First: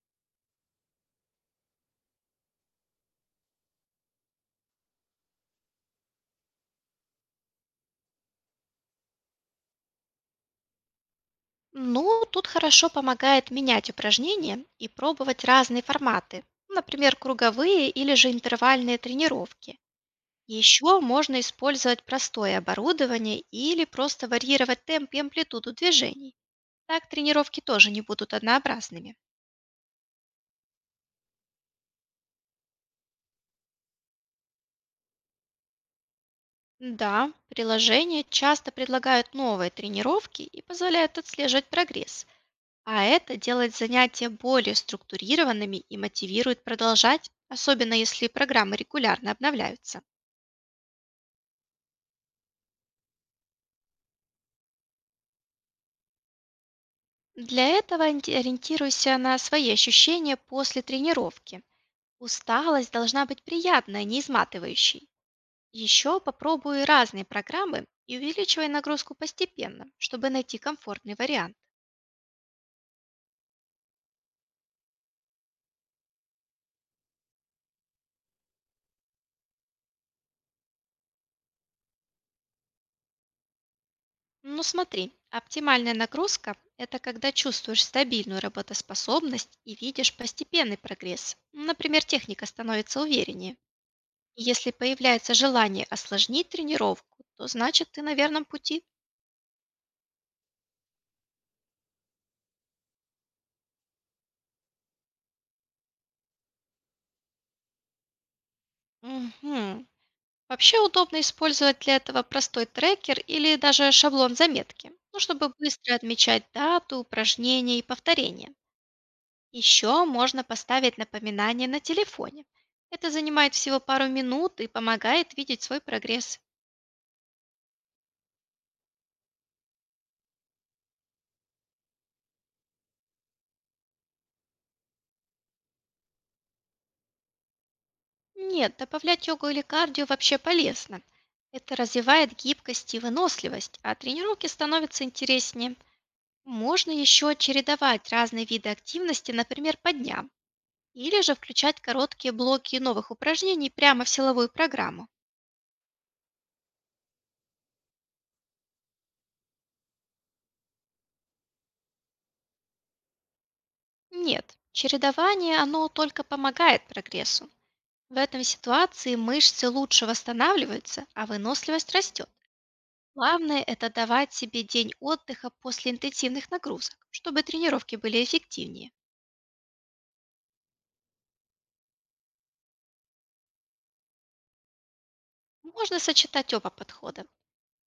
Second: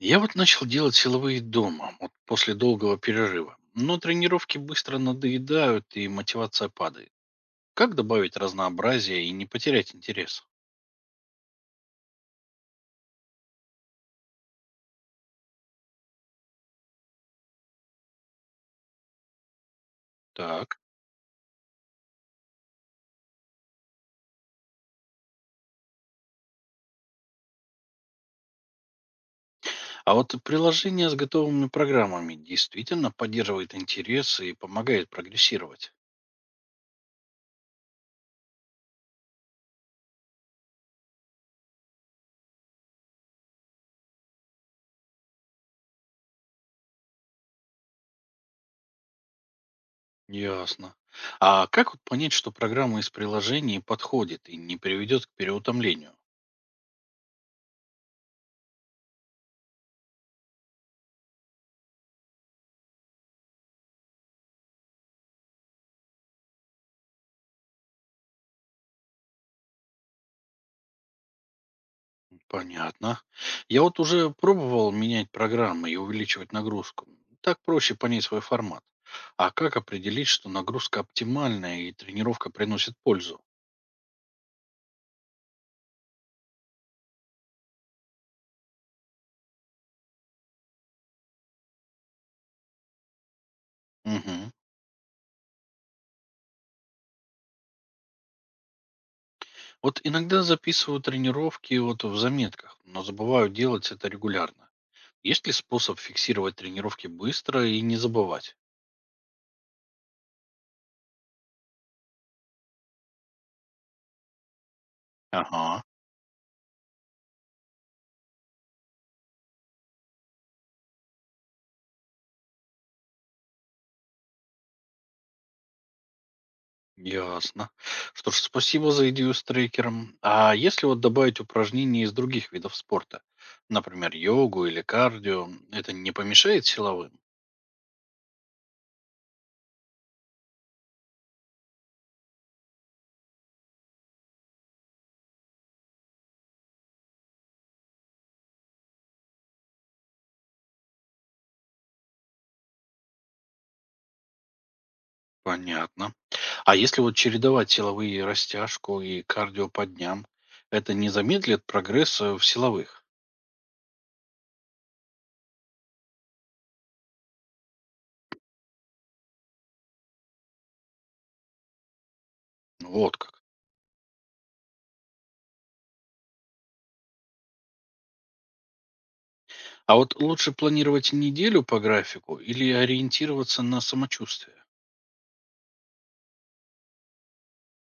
Я вот начал делать силовые дома, вот после долгого перерыва. Но тренировки быстро надоедают и мотивация падает. Как добавить разнообразие и не потерять интерес? Ну, тут хорошо помогает менять упражнения и пробовать разные форматы, например, круговые или же интервальные тренировки. Так. Еще можно использовать простое оборудование или просто варьировать темп и амплитуду движений. Так тренировки тоже не будут однообразными. А вот приложение с готовыми программами действительно поддерживает интерес и помогает прогрессировать. Да, приложения часто предлагают новые тренировки и позволяют отслеживать прогресс, а это делает занятия более структурированными и мотивирует продолжать, особенно если программы регулярно обновляются. Ясно. А как вот понять, что программа из приложений подходит и не приведет к переутомлению? Для этого ориентируйся на свои ощущения после тренировки. Усталость должна быть приятной, не изматывающей. Еще попробуй разные программы и увеличивай нагрузку постепенно, чтобы найти комфортный вариант. Понятно. Я вот уже пробовал менять программы и увеличивать нагрузку. Так проще понять свой формат. А как определить, что нагрузка оптимальная и тренировка приносит пользу? Но смотри, оптимальная нагрузка– это когда чувствуешь стабильную работоспособность и видишь постепенный прогресс. Например, техника становится увереннее. И Мгм. если появляется желание осложнить тренировку, то значит ты на верном пути. Вот иногда записываю тренировки вот в заметках, но забываю делать это регулярно. Есть ли способ фиксировать тренировки быстро и не забывать? Мгм. Вообще удобно использовать для этого простой трекер или даже шаблон заметки, ну, чтобы Ага. быстро отмечать дату, упражнения и повторения. Еще можно поставить напоминание на телефоне. Это занимает всего пару минут и помогает видеть свой прогресс. Ясно. Что ж, спасибо за идею с трекером. А если вот добавить упражнения из других видов спорта, например, йогу или кардио, это не помешает силовым? Нет, добавлять йогу или кардио вообще полезно. Это развивает гибкость и выносливость, а тренировки становятся интереснее. Можно еще чередовать разные виды активности, например, по дням. Или же включать короткие блоки новых упражнений прямо в силовую программу. Понятно. А если вот чередовать силовые растяжку и кардио по дням, это не замедлит прогресс в силовых? Нет, чередование, оно только помогает прогрессу. В этом ситуации мышцы лучше восстанавливаются, а выносливость растет. Вот как. Главное– это давать себе день отдыха после интенсивных нагрузок, чтобы тренировки были эффективнее. А вот лучше планировать неделю по графику или ориентироваться на самочувствие? Можно сочетать оба подхода.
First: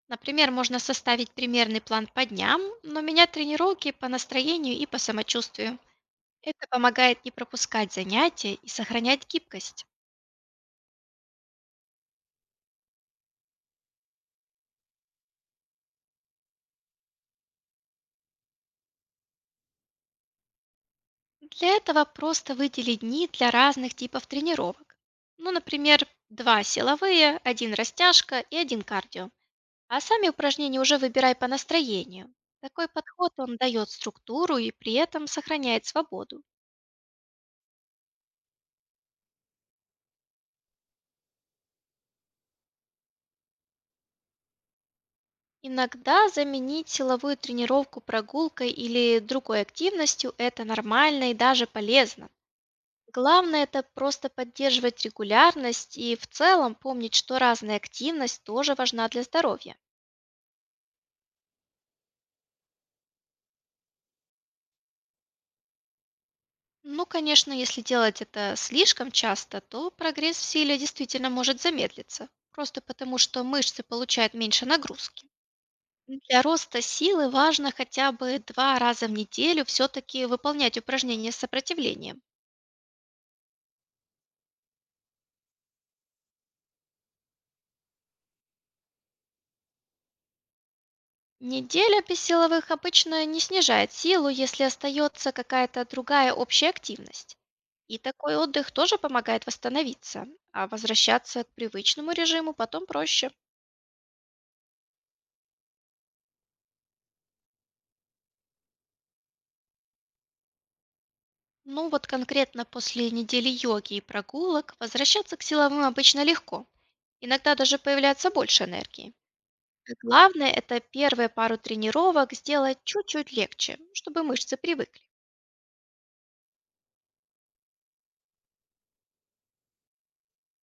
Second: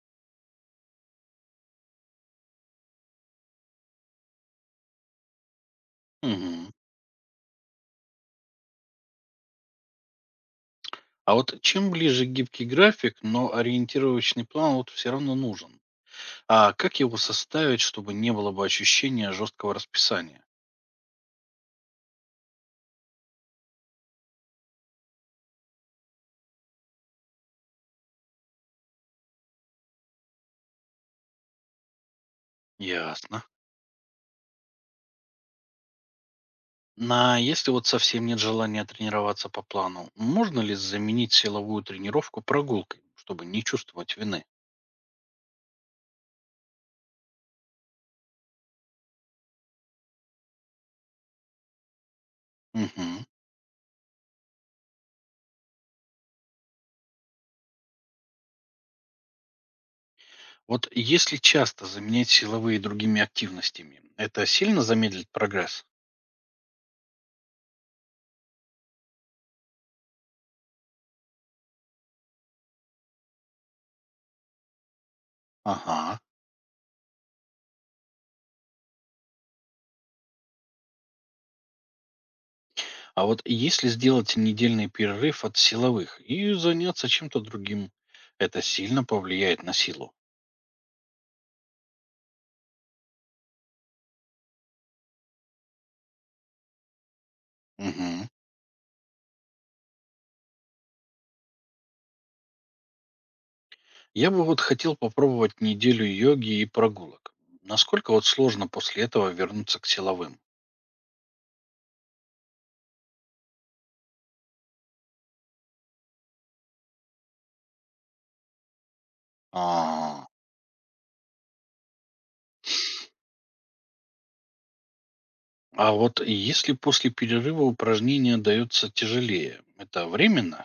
Например, можно составить примерный план по дням, но менять тренировки по настроению и по самочувствию. Это Мгм. помогает не пропускать занятия и сохранять гибкость. А вот чем ближе гибкий график, но ориентировочный план вот все равно нужен. А как его составить, чтобы не было бы ощущения жесткого расписания? Для этого просто выдели дни для разных типов тренировок. Ну, например, два силовые, один растяжка и один кардио. А сами упражнения уже выбирай по настроению. Такой подход Ясно. он дает структуру и при этом сохраняет свободу. На если вот совсем нет желания тренироваться по плану, можно ли заменить силовую тренировку прогулкой, чтобы не чувствовать вины? Иногда заменить силовую тренировку прогулкой или другой активностью– это нормально и даже полезно. Мгм. Главное– это просто поддерживать регулярность и в целом помнить, что разная активность тоже важна для здоровья. Вот если часто заменять силовые другими активностями, это сильно замедлит прогресс? Ну, конечно, если делать это слишком часто, то прогресс в силе действительно может замедлиться, просто потому что мышцы получают меньше нагрузки. Ага. Ну, для роста силы важно хотя бы два раза в неделю все-таки выполнять упражнения с сопротивлением. А вот если сделать недельный перерыв от силовых и заняться чем-то другим, это сильно повлияет на силу? Неделя без силовых обычно не снижает силу, если остается какая-то другая общая активность. И Мгм. такой отдых тоже помогает восстановиться, а возвращаться к привычному режиму потом проще. Я бы вот хотел попробовать неделю йоги и прогулок. Насколько вот сложно после этого вернуться к силовым? Ну вот конкретно после недели йоги и прогулок возвращаться к силовым обычно легко. Иногда даже появляется больше энергии. А, Главное– это первые пару тренировок сделать чуть-чуть легче, чтобы мышцы привыкли. а вот если после перерыва упражнения дается тяжелее, это временно?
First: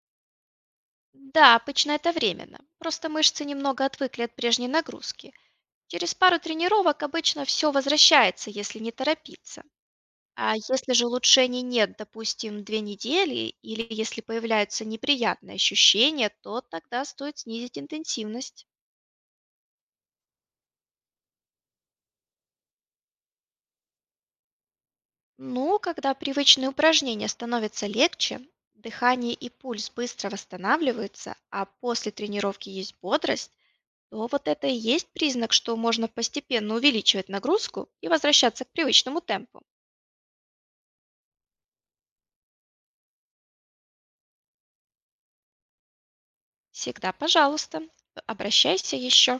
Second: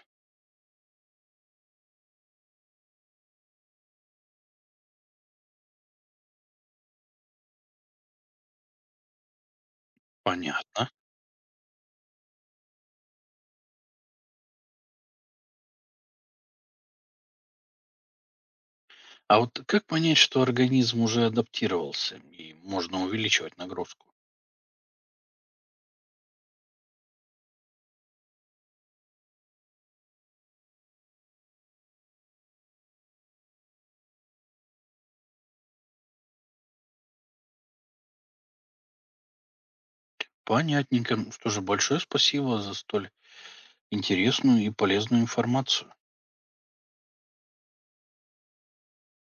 Да, обычно это временно. Просто мышцы немного отвыкли от прежней нагрузки. Через пару тренировок обычно все возвращается, если не торопиться. А Понятно. если же улучшений нет, допустим, две недели, или если появляются неприятные ощущения, то тогда стоит снизить интенсивность. А вот как понять, что организм уже адаптировался и можно увеличивать нагрузку? Ну, когда привычные упражнения становятся легче, дыхание и пульс быстро восстанавливаются, а после тренировки есть бодрость, то вот это и есть признак, что можно постепенно увеличивать нагрузку и возвращаться к привычному темпу. Понятненько. Что же, большое спасибо за столь интересную и полезную информацию. Всегда, пожалуйста, обращайся еще.